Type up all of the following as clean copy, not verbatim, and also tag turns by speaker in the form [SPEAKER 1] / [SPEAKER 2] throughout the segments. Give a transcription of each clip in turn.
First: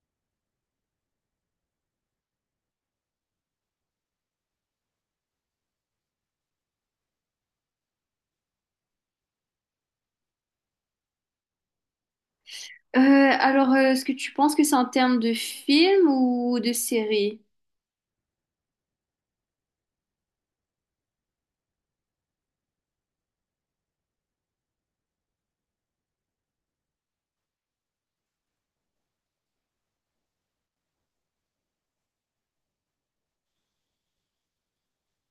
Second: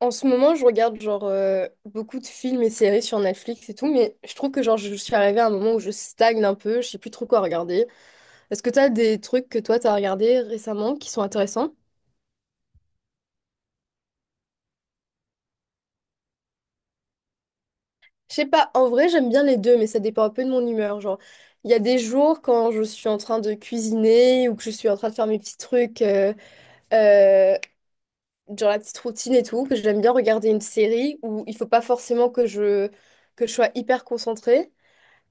[SPEAKER 1] En ce moment, je regarde genre beaucoup de films et séries sur Netflix et tout, mais je trouve que genre je suis arrivée à un moment où je stagne un peu, je sais plus trop quoi regarder. Est-ce que t'as des trucs que toi t'as regardé récemment qui sont intéressants?
[SPEAKER 2] Est-ce que tu penses que c'est en termes de film ou de série?
[SPEAKER 1] Je sais pas, en vrai j'aime bien les deux, mais ça dépend un peu de mon humeur. Genre, il y a des jours quand je suis en train de cuisiner ou que je suis en train de faire mes petits trucs, euh, genre la petite routine et tout, que j'aime bien regarder une série où il faut pas forcément que je sois hyper concentrée.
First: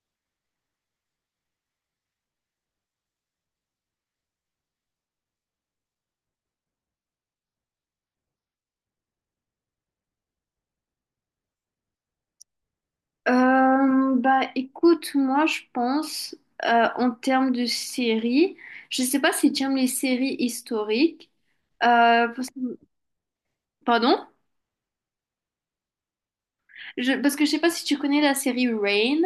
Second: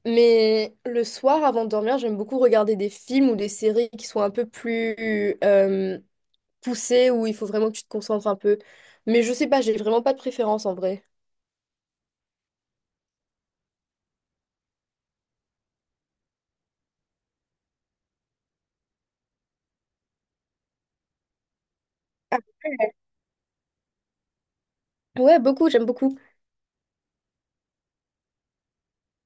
[SPEAKER 1] Mais le soir, avant de dormir, j'aime beaucoup regarder des films ou des séries qui sont un peu plus poussées, où il faut vraiment que tu te concentres un peu. Mais je sais pas, j'ai vraiment pas de préférence en vrai.
[SPEAKER 2] Bah écoute, moi je pense en termes de série. Je sais pas si tu aimes les séries historiques. Euh,
[SPEAKER 1] Ah,
[SPEAKER 2] parce que- Pardon?
[SPEAKER 1] ouais, beaucoup, j'aime beaucoup.
[SPEAKER 2] Parce que je sais pas si tu connais la série Rain.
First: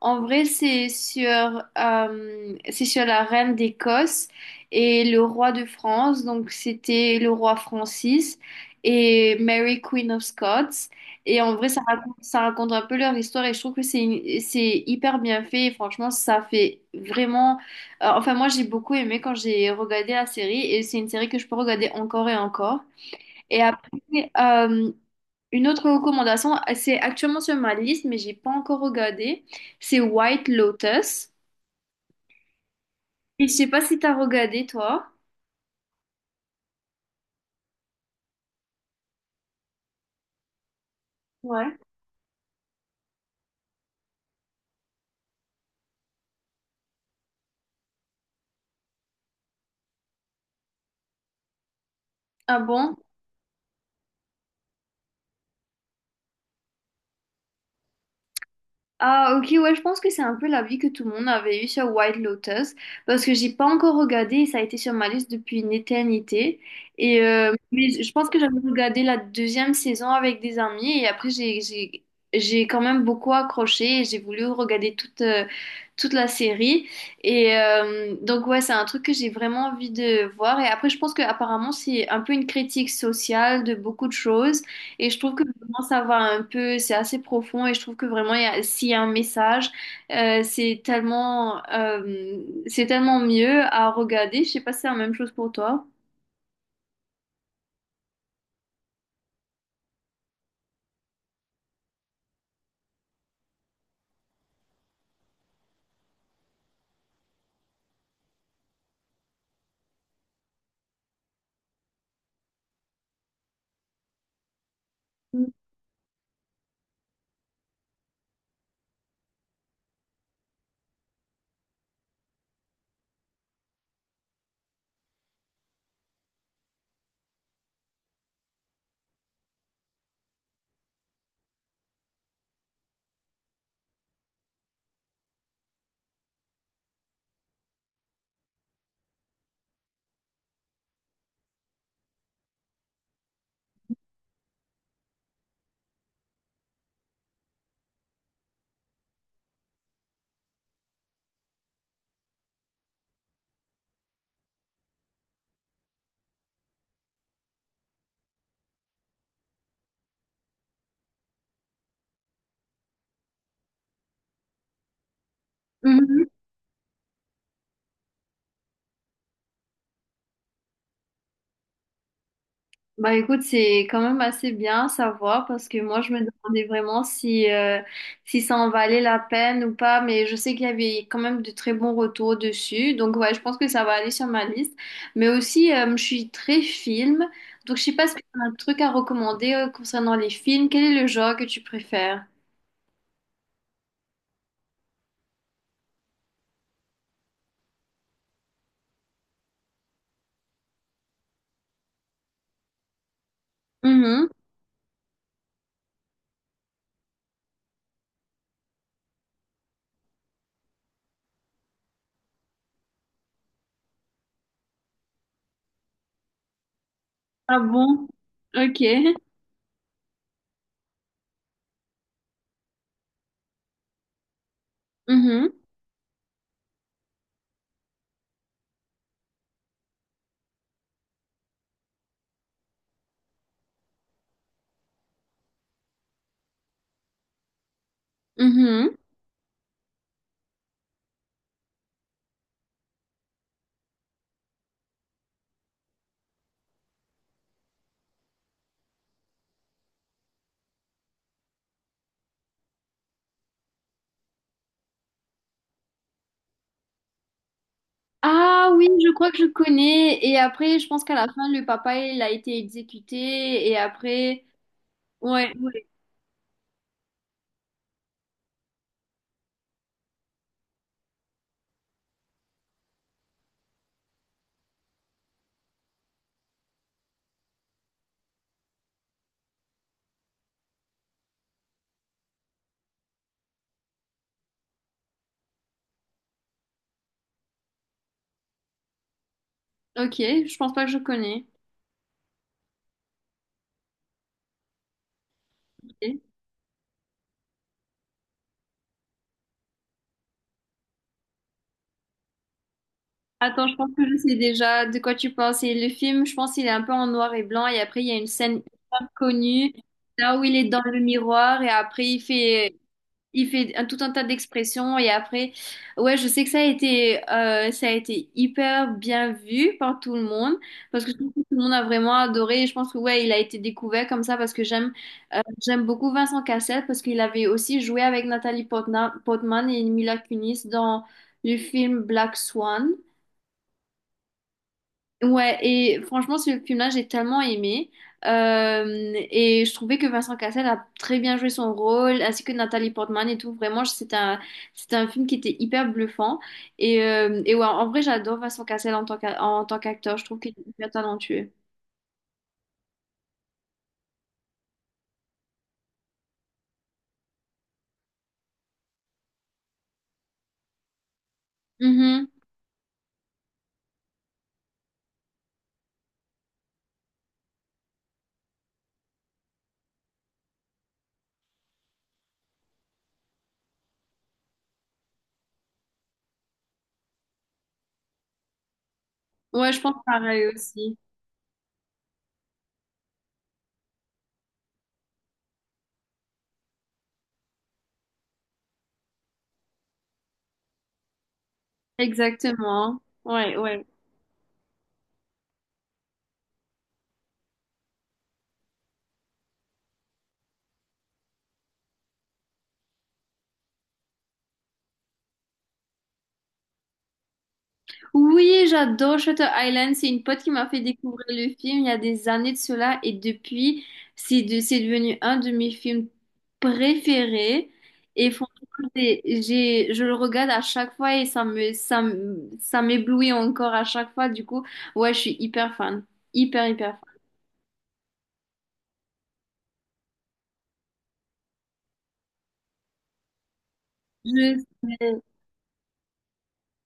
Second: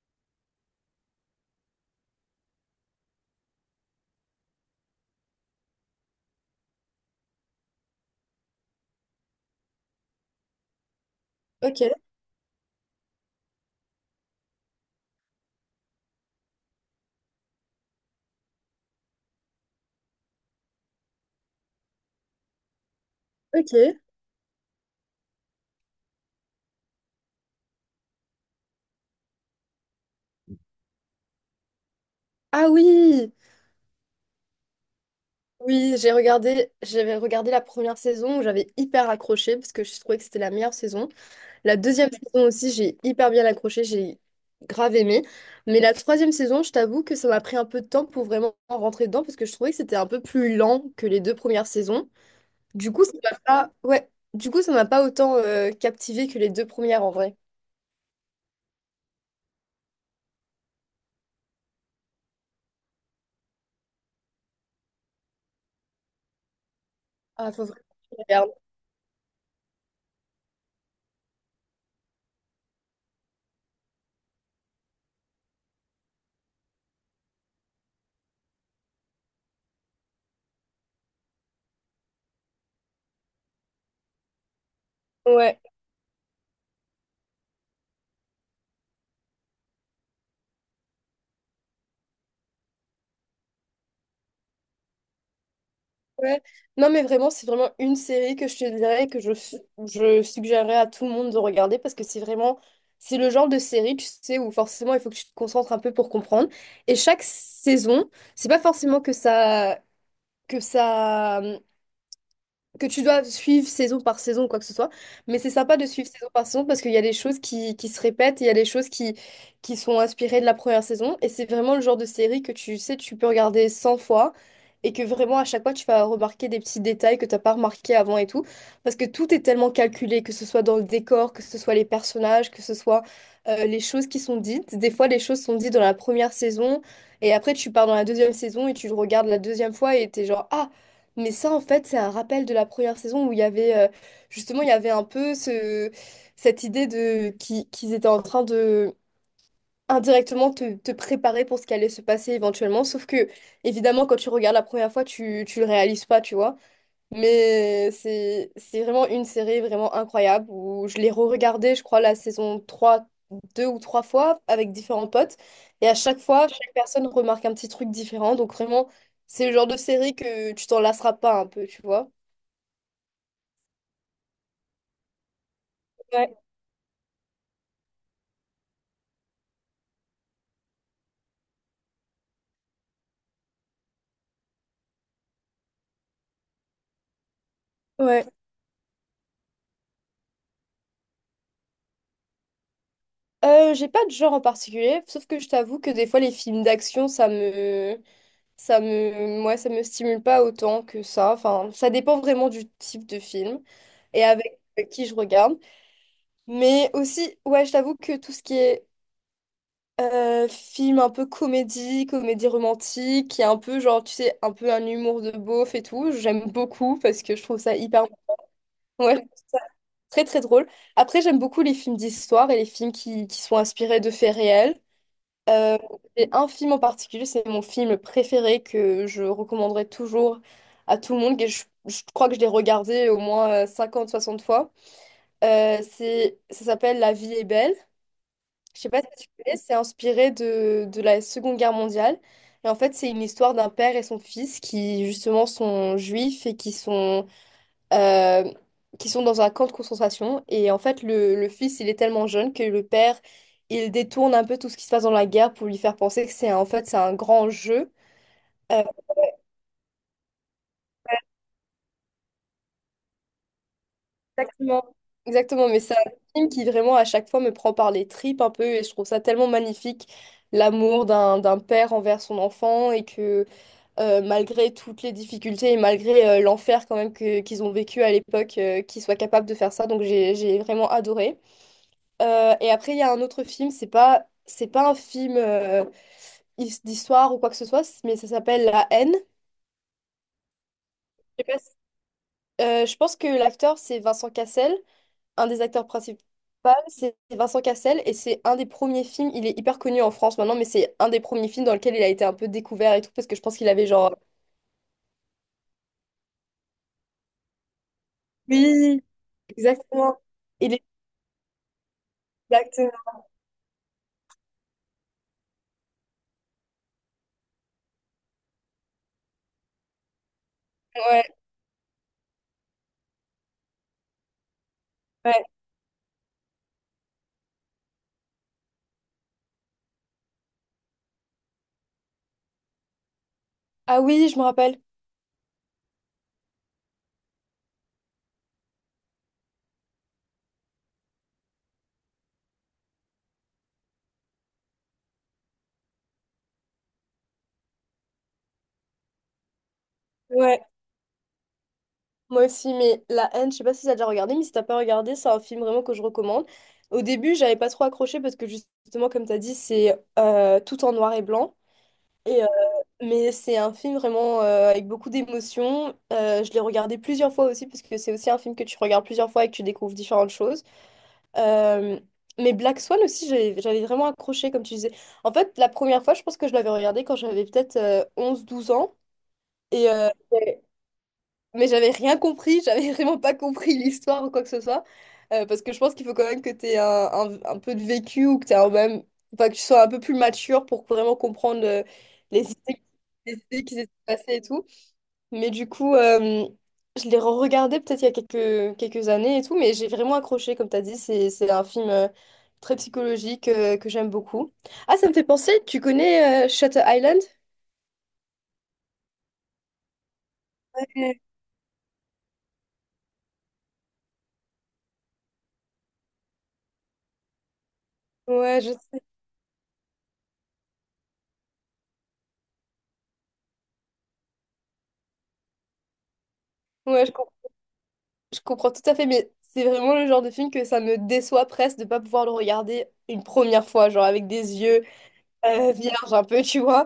[SPEAKER 2] En vrai, c'est sur la reine d'Écosse et le roi de France. Donc, c'était le roi Francis et Mary Queen of Scots. Et en vrai,
[SPEAKER 1] Ok,
[SPEAKER 2] ça raconte un peu leur histoire et je trouve que c'est hyper bien fait. Et franchement, ça fait vraiment. Enfin, moi, j'ai beaucoup aimé quand j'ai regardé la série et c'est une série que je peux regarder encore et encore. Et
[SPEAKER 1] ok.
[SPEAKER 2] après, euh, une autre recommandation, c'est actuellement sur ma liste, mais j'ai pas encore regardé, c'est White Lotus.
[SPEAKER 1] Ah oui,
[SPEAKER 2] Et je sais pas si t'as regardé, toi.
[SPEAKER 1] oui, j'ai regardé, j'avais regardé la première saison où j'avais hyper accroché parce que je trouvais que c'était la meilleure saison. La
[SPEAKER 2] Ouais.
[SPEAKER 1] deuxième saison aussi, j'ai hyper bien accroché, j'ai grave aimé. Mais la troisième saison, je t'avoue que ça m'a pris un peu de temps pour vraiment rentrer dedans parce que je trouvais que c'était un peu plus lent que les deux premières saisons.
[SPEAKER 2] Ah
[SPEAKER 1] Du
[SPEAKER 2] bon?
[SPEAKER 1] coup, ça m'a pas ouais. Du coup, ça m'a pas autant captivé que les deux premières en vrai.
[SPEAKER 2] Ah ok, ouais, je pense que c'est un peu l'avis que tout le monde avait eu sur White Lotus parce que j'ai pas encore regardé et ça a été sur ma liste depuis une éternité et
[SPEAKER 1] Ah, faut vraiment
[SPEAKER 2] mais je
[SPEAKER 1] que je
[SPEAKER 2] pense que
[SPEAKER 1] regarde.
[SPEAKER 2] j'avais regardé la deuxième saison avec des amis et après j'ai j'ai quand même beaucoup accroché et j'ai voulu regarder toute toute la série et donc ouais c'est un truc que j'ai vraiment envie de voir et après je pense que apparemment c'est un peu une critique sociale de beaucoup de choses et je trouve que
[SPEAKER 1] Ouais.
[SPEAKER 2] vraiment ça va un peu, c'est assez profond et je trouve que vraiment s'il y a un message, euh, c'est tellement, euh, c'est tellement mieux à regarder. Je sais pas si c'est la même chose pour toi.
[SPEAKER 1] Ouais. Non, mais vraiment, c'est vraiment une série que je te dirais je suggérerais à tout le monde de regarder parce que c'est vraiment, c'est le genre de série, tu sais, où forcément il faut que tu te concentres un peu pour comprendre. Et chaque saison, c'est pas forcément que ça que tu dois suivre saison par saison, quoi que ce soit. Mais c'est sympa de suivre saison par saison parce qu'il y a des choses qui se répètent, et il y a des choses qui sont inspirées de la première saison. Et c'est vraiment le genre de série que tu sais, tu peux regarder 100 fois et que vraiment à chaque fois, tu vas remarquer des petits détails que tu n'as pas remarqué avant et tout. Parce que tout est tellement calculé, que ce soit dans le décor, que ce soit les personnages, que ce soit les choses qui sont dites. Des fois, les choses sont dites dans la première saison et après, tu pars dans la deuxième saison et tu le regardes la deuxième fois et t'es genre, «Ah, mais ça, en fait, c'est un rappel de la première saison où il y avait justement, il y avait un peu cette idée de qu'ils étaient en train de indirectement te préparer pour ce qui allait se passer éventuellement. Sauf que, évidemment, quand tu regardes la première fois, tu le réalises pas, tu vois. Mais c'est vraiment une série vraiment incroyable où je l'ai re-regardée, je crois, la saison 3 deux ou trois fois avec différents potes. Et à chaque
[SPEAKER 2] Mhm.
[SPEAKER 1] fois, chaque personne remarque un petit truc différent. Donc vraiment, c'est le genre de série que tu t'en lasseras pas un peu, tu vois.
[SPEAKER 2] Bah écoute, c'est quand même assez bien à savoir parce que moi je me
[SPEAKER 1] Ouais,
[SPEAKER 2] demandais vraiment si, si ça en valait la peine ou pas, mais je sais qu'il y avait quand même de très bons retours dessus, donc ouais, je pense que ça va aller sur ma liste. Mais aussi, je suis très film, donc je sais pas si tu
[SPEAKER 1] ouais.
[SPEAKER 2] as un truc à recommander concernant les films, quel est le genre que tu préfères?
[SPEAKER 1] J'ai pas de genre en particulier, sauf que je t'avoue que des fois les films d'action, moi, ça me stimule pas autant que ça. Enfin, ça dépend vraiment du type de film et
[SPEAKER 2] Mhm.
[SPEAKER 1] avec qui je regarde. Mais aussi, ouais, je t'avoue que tout ce qui est film un peu comédie, comédie romantique, qui est un peu genre, tu sais, un peu un humour de beauf et tout, j'aime beaucoup parce que je
[SPEAKER 2] Ah
[SPEAKER 1] trouve ça hyper
[SPEAKER 2] bon? Ok.
[SPEAKER 1] ouais, très très drôle. Après, j'aime beaucoup les films d'histoire et les films qui sont inspirés de faits réels.
[SPEAKER 2] Mhm.
[SPEAKER 1] Euh, et un film en particulier, c'est mon film préféré que je recommanderais toujours à tout le monde. Et je crois que je l'ai regardé au moins 50-60 fois. Ça s'appelle La vie est belle. Je sais
[SPEAKER 2] Mhm.
[SPEAKER 1] pas si tu connais, c'est inspiré de la Seconde Guerre mondiale. Et en fait, c'est une histoire d'un père et son fils qui, justement, sont juifs et euh, qui sont dans un camp de concentration. Et en fait, le fils, il est tellement jeune que le père, il détourne un peu tout ce qui se passe dans la guerre pour lui faire penser en fait, c'est un grand jeu.
[SPEAKER 2] Ah
[SPEAKER 1] Euh,
[SPEAKER 2] oui, je crois que je connais. Et après, je pense qu'à la fin, le papa, il a été exécuté. Et après,
[SPEAKER 1] exactement.
[SPEAKER 2] ouais,
[SPEAKER 1] Exactement, mais
[SPEAKER 2] ouais.
[SPEAKER 1] c'est un film qui vraiment à chaque fois me prend par les tripes un peu et je trouve ça tellement magnifique, l'amour d'un père envers son enfant et que malgré toutes les difficultés et malgré l'enfer quand même que, qu'ils ont vécu à l'époque, qu'ils soient capables de faire ça. Donc j'ai vraiment adoré. Et après, il y a un autre film, c'est pas un film d'histoire ou quoi que ce soit, mais ça s'appelle La haine.
[SPEAKER 2] Ok, je pense pas que je connais.
[SPEAKER 1] Je sais pas si je pense que l'acteur, c'est Vincent Cassel, un des acteurs principaux.
[SPEAKER 2] Ok.
[SPEAKER 1] C'est Vincent Cassel et c'est un des premiers films, il est hyper connu en France maintenant, mais c'est un des premiers films dans lequel il a été un peu découvert et tout, parce que je pense
[SPEAKER 2] Attends,
[SPEAKER 1] qu'il
[SPEAKER 2] je
[SPEAKER 1] avait
[SPEAKER 2] pense que je
[SPEAKER 1] genre
[SPEAKER 2] sais déjà de quoi tu penses. Et le film, je pense qu'il est un peu en noir et blanc. Et après, il y a une scène
[SPEAKER 1] Oui,
[SPEAKER 2] hyper connue,
[SPEAKER 1] exactement.
[SPEAKER 2] là où il est
[SPEAKER 1] Il
[SPEAKER 2] dans
[SPEAKER 1] est
[SPEAKER 2] le miroir. Et après,
[SPEAKER 1] exactement,
[SPEAKER 2] il fait un, tout un tas d'expressions. Et après, ouais, je sais que ça a été hyper bien vu par tout le monde. Parce que je trouve
[SPEAKER 1] ouais.
[SPEAKER 2] que tout le monde a vraiment adoré. Et je pense que, ouais, il a été découvert comme ça parce que j'aime.
[SPEAKER 1] Ouais.
[SPEAKER 2] J'aime beaucoup Vincent Cassel parce qu'il avait aussi joué avec Portman et Mila Kunis dans le film Black Swan.
[SPEAKER 1] Ah oui, je me rappelle.
[SPEAKER 2] Ouais, et franchement, ce film-là, j'ai tellement aimé. Euh, et je trouvais que Vincent Cassel a très bien joué son rôle, ainsi que Nathalie Portman et tout. Vraiment, c'est un film qui était hyper bluffant. Et ouais, en vrai, j'adore Vincent Cassel en tant qu'acteur. Je trouve qu'il
[SPEAKER 1] Ouais,
[SPEAKER 2] est hyper talentueux.
[SPEAKER 1] moi aussi, mais La Haine, je sais pas si t'as déjà regardé, mais si t'as pas regardé, c'est un film vraiment que je recommande. Au début, j'avais pas trop accroché parce que justement, comme t'as dit, c'est tout en noir et blanc.
[SPEAKER 2] Mhm.
[SPEAKER 1] Et, euh, mais c'est un film vraiment avec beaucoup d'émotions. Je l'ai regardé plusieurs fois aussi parce que c'est aussi un film que tu regardes plusieurs fois et que tu découvres différentes choses. Euh, mais Black Swan aussi, j'avais vraiment accroché, comme tu disais. En fait, la première fois, je pense que je l'avais regardé quand j'avais peut-être onze, douze ans.
[SPEAKER 2] Ouais, je
[SPEAKER 1] Et,
[SPEAKER 2] pense
[SPEAKER 1] euh,
[SPEAKER 2] pareil aussi.
[SPEAKER 1] mais j'avais rien compris, j'avais vraiment pas compris l'histoire ou quoi que ce soit. Parce que je pense qu'il faut quand même que tu aies un peu de vécu ou que t'aies un même, enfin, que tu sois un peu plus mature pour vraiment comprendre les idées,
[SPEAKER 2] Exactement.
[SPEAKER 1] les
[SPEAKER 2] Ouais,
[SPEAKER 1] idées qui
[SPEAKER 2] ouais.
[SPEAKER 1] s'étaient passées et tout. Mais du coup, je l'ai re-regardé peut-être il y a quelques années et tout, mais j'ai vraiment accroché, comme tu as dit, c'est un film très psychologique que j'aime beaucoup. Ah, ça me fait penser, tu connais Shutter Island?
[SPEAKER 2] Oui, j'adore Shutter Island. C'est une pote qui m'a fait
[SPEAKER 1] Ouais,
[SPEAKER 2] découvrir le film il y a des années de cela et depuis, c'est devenu un de mes films préférés. Et franchement,
[SPEAKER 1] ouais, je sais.
[SPEAKER 2] je le regarde à chaque fois et ça m'éblouit encore à chaque fois. Du coup, ouais, je suis hyper fan. Hyper, hyper
[SPEAKER 1] Ouais, je
[SPEAKER 2] fan.
[SPEAKER 1] Je comprends tout à fait, mais c'est vraiment le genre de film que ça me déçoit presque de pas pouvoir le regarder une première fois, genre avec des
[SPEAKER 2] Je
[SPEAKER 1] yeux
[SPEAKER 2] sais.
[SPEAKER 1] vierges un peu, tu vois.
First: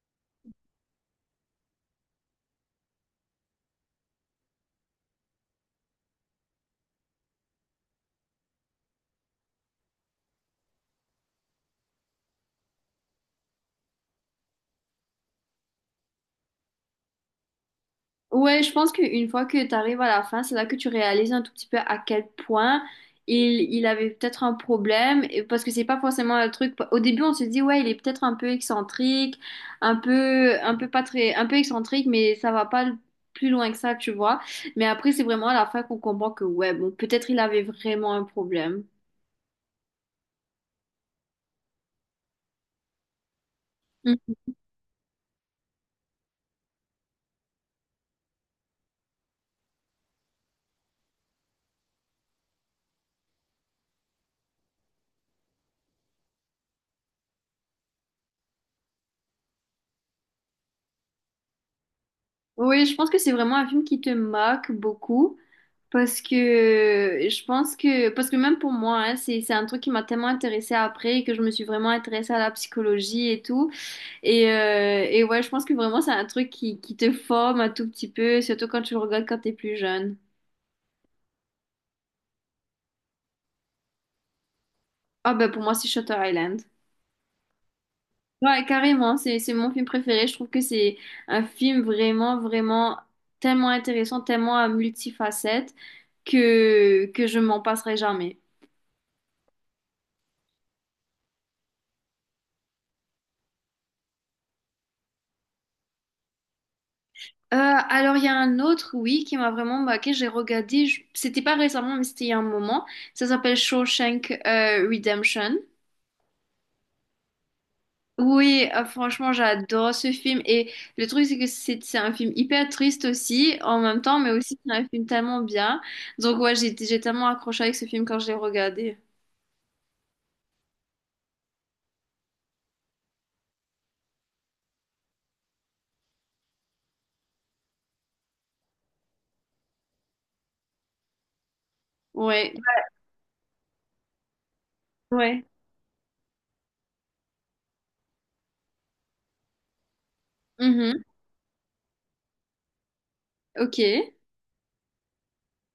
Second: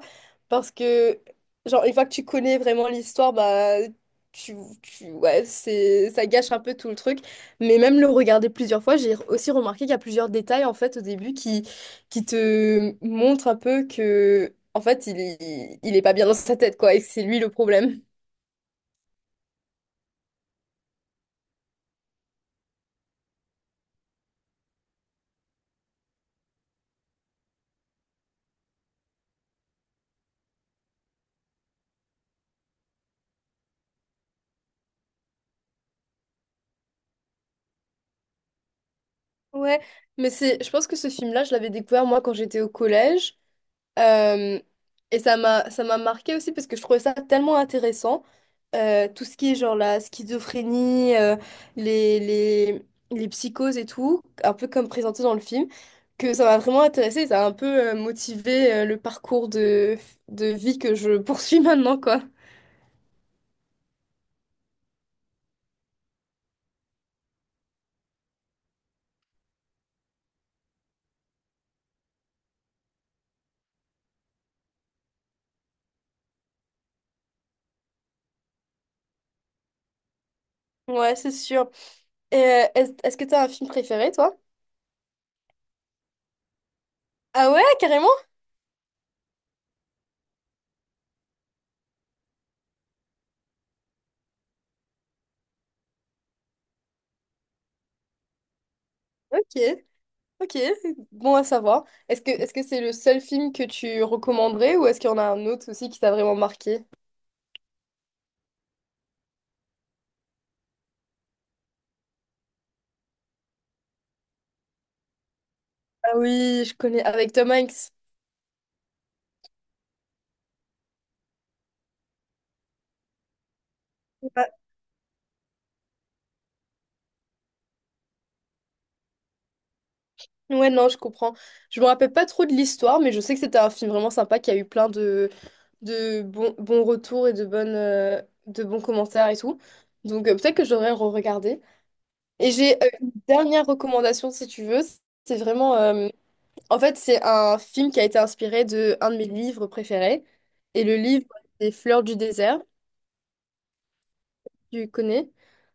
[SPEAKER 1] Parce que, genre, une fois que tu connais vraiment l'histoire, bah, tu, ouais, ça gâche un peu tout le truc. Mais même le regarder plusieurs fois, j'ai aussi remarqué qu'il y a plusieurs détails, en fait, au début qui te montrent un peu que, en fait, il est pas bien dans sa tête, quoi, et que c'est lui le problème.
[SPEAKER 2] Ouais, je pense qu'une fois que tu arrives à la fin, c'est là que tu réalises un tout petit peu à quel point il avait peut-être un problème, parce que c'est pas forcément un truc. Au début, on se dit, ouais, il est peut-être un peu excentrique, un peu pas très, un peu excentrique, mais ça va pas plus loin que ça, tu vois. Mais après, c'est vraiment à la fin qu'on comprend que, ouais, bon, peut-être il avait vraiment un problème.
[SPEAKER 1] Ouais, mais je pense que ce film-là, je l'avais découvert moi quand j'étais au collège.
[SPEAKER 2] Mm.
[SPEAKER 1] Euh, et ça m'a marqué aussi parce que je trouvais ça tellement intéressant. Tout ce qui est genre la schizophrénie, les, les, les psychoses et tout, un peu comme présenté dans le film, que ça m'a vraiment intéressé et ça a un peu motivé le parcours de vie que je poursuis maintenant, quoi.
[SPEAKER 2] Oui, je pense que c'est vraiment un film qui te marque beaucoup. Parce que je pense que, parce que même pour moi, hein, c'est un truc qui m'a tellement intéressée après que je me suis vraiment intéressée à la psychologie et tout. Et ouais, je pense que vraiment c'est un truc qui te forme un tout petit peu, surtout quand tu le regardes quand t'es plus jeune.
[SPEAKER 1] Ouais, c'est sûr. Est-ce que t'as un film préféré, toi?
[SPEAKER 2] Ah ben pour moi c'est Shutter Island.
[SPEAKER 1] Ah ouais, carrément?
[SPEAKER 2] Ouais, carrément, c'est mon film préféré. Je trouve que c'est un film vraiment, vraiment tellement intéressant, tellement à multifacettes que je m'en passerai jamais.
[SPEAKER 1] Ok. Ok, bon à savoir. Est-ce que c'est le seul film que tu recommanderais ou est-ce qu'il y en a un autre aussi qui t'a vraiment marqué?
[SPEAKER 2] Il y a un autre, oui, qui m'a vraiment marqué. J'ai regardé, c'était pas récemment, mais c'était il y a un moment. Ça s'appelle Shawshank Redemption.
[SPEAKER 1] Ah oui, je connais avec Tom Hanks.
[SPEAKER 2] Oui, franchement, j'adore ce film. Et le truc, c'est que c'est un film hyper triste aussi, en même temps, mais
[SPEAKER 1] Ouais,
[SPEAKER 2] aussi c'est un film tellement bien. Donc, ouais, j'ai tellement accroché avec ce film quand je l'ai regardé.
[SPEAKER 1] ouais, non, je comprends. Je me rappelle pas trop de l'histoire, mais je sais que c'était un film vraiment sympa qui a eu plein de bons, bons retours et de bonnes, de bons commentaires et tout. Donc peut-être que j'aurais re-regardé. Et
[SPEAKER 2] Ouais,
[SPEAKER 1] j'ai une dernière recommandation si tu veux. C'est
[SPEAKER 2] ouais.
[SPEAKER 1] vraiment en fait, c'est un film qui a été inspiré de un de mes livres préférés. Et le
[SPEAKER 2] Mhm.
[SPEAKER 1] livre, c'est Fleurs du désert,
[SPEAKER 2] Ok.
[SPEAKER 1] tu connais.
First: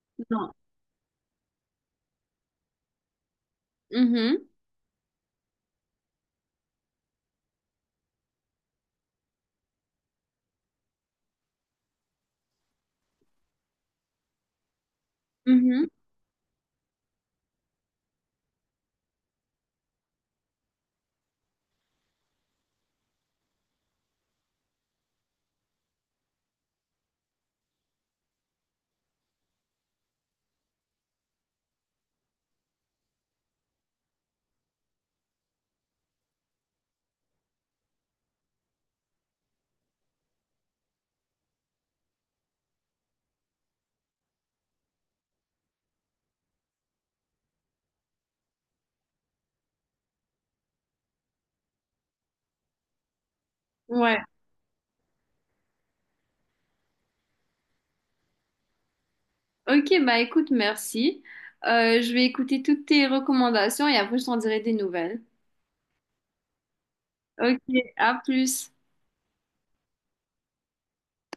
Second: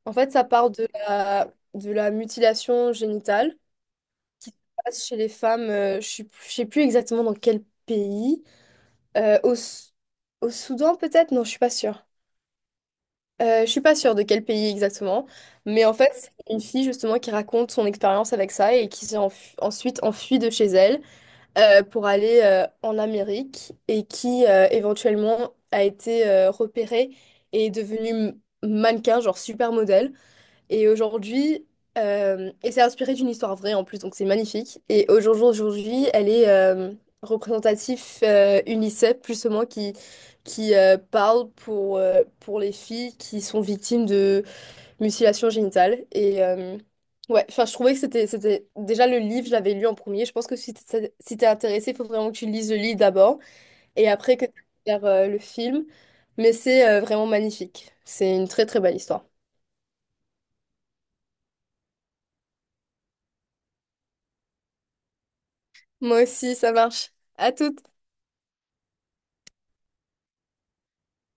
[SPEAKER 1] En fait, ça
[SPEAKER 2] Non.
[SPEAKER 1] part de de la mutilation génitale.
[SPEAKER 2] Mhm.
[SPEAKER 1] Ça se passe chez les femmes. Je ne sais plus exactement dans quel pays. Euh, au, S- au Soudan, peut-être? Non, je suis pas sûre. Je suis pas sûre de quel pays exactement. Mais
[SPEAKER 2] Mhm.
[SPEAKER 1] en fait, c'est une fille justement qui raconte son expérience avec ça et qui ensuite enfuie de chez elle. Pour aller en Amérique et qui éventuellement a été repéré et est devenu mannequin, genre supermodèle. Et aujourd'hui, et c'est inspiré d'une histoire vraie en plus, donc c'est magnifique. Et aujourd'hui jour elle est représentatif UNICEF, plus ou moins, qui parle pour les filles qui sont victimes mutilation génitale. Et ouais, enfin, je trouvais que c'était Déjà, le livre, je l'avais lu en premier. Je pense que si si t'es intéressé, il faut vraiment que tu lises le livre d'abord et
[SPEAKER 2] Ouais.
[SPEAKER 1] après que tu regardes le film. Mais c'est vraiment magnifique. C'est une très, très belle histoire.
[SPEAKER 2] Ok, bah écoute, merci. Je vais écouter toutes tes recommandations et après je t'en dirai des nouvelles.
[SPEAKER 1] Moi aussi, ça marche. À
[SPEAKER 2] Ok,
[SPEAKER 1] toutes.
[SPEAKER 2] à plus.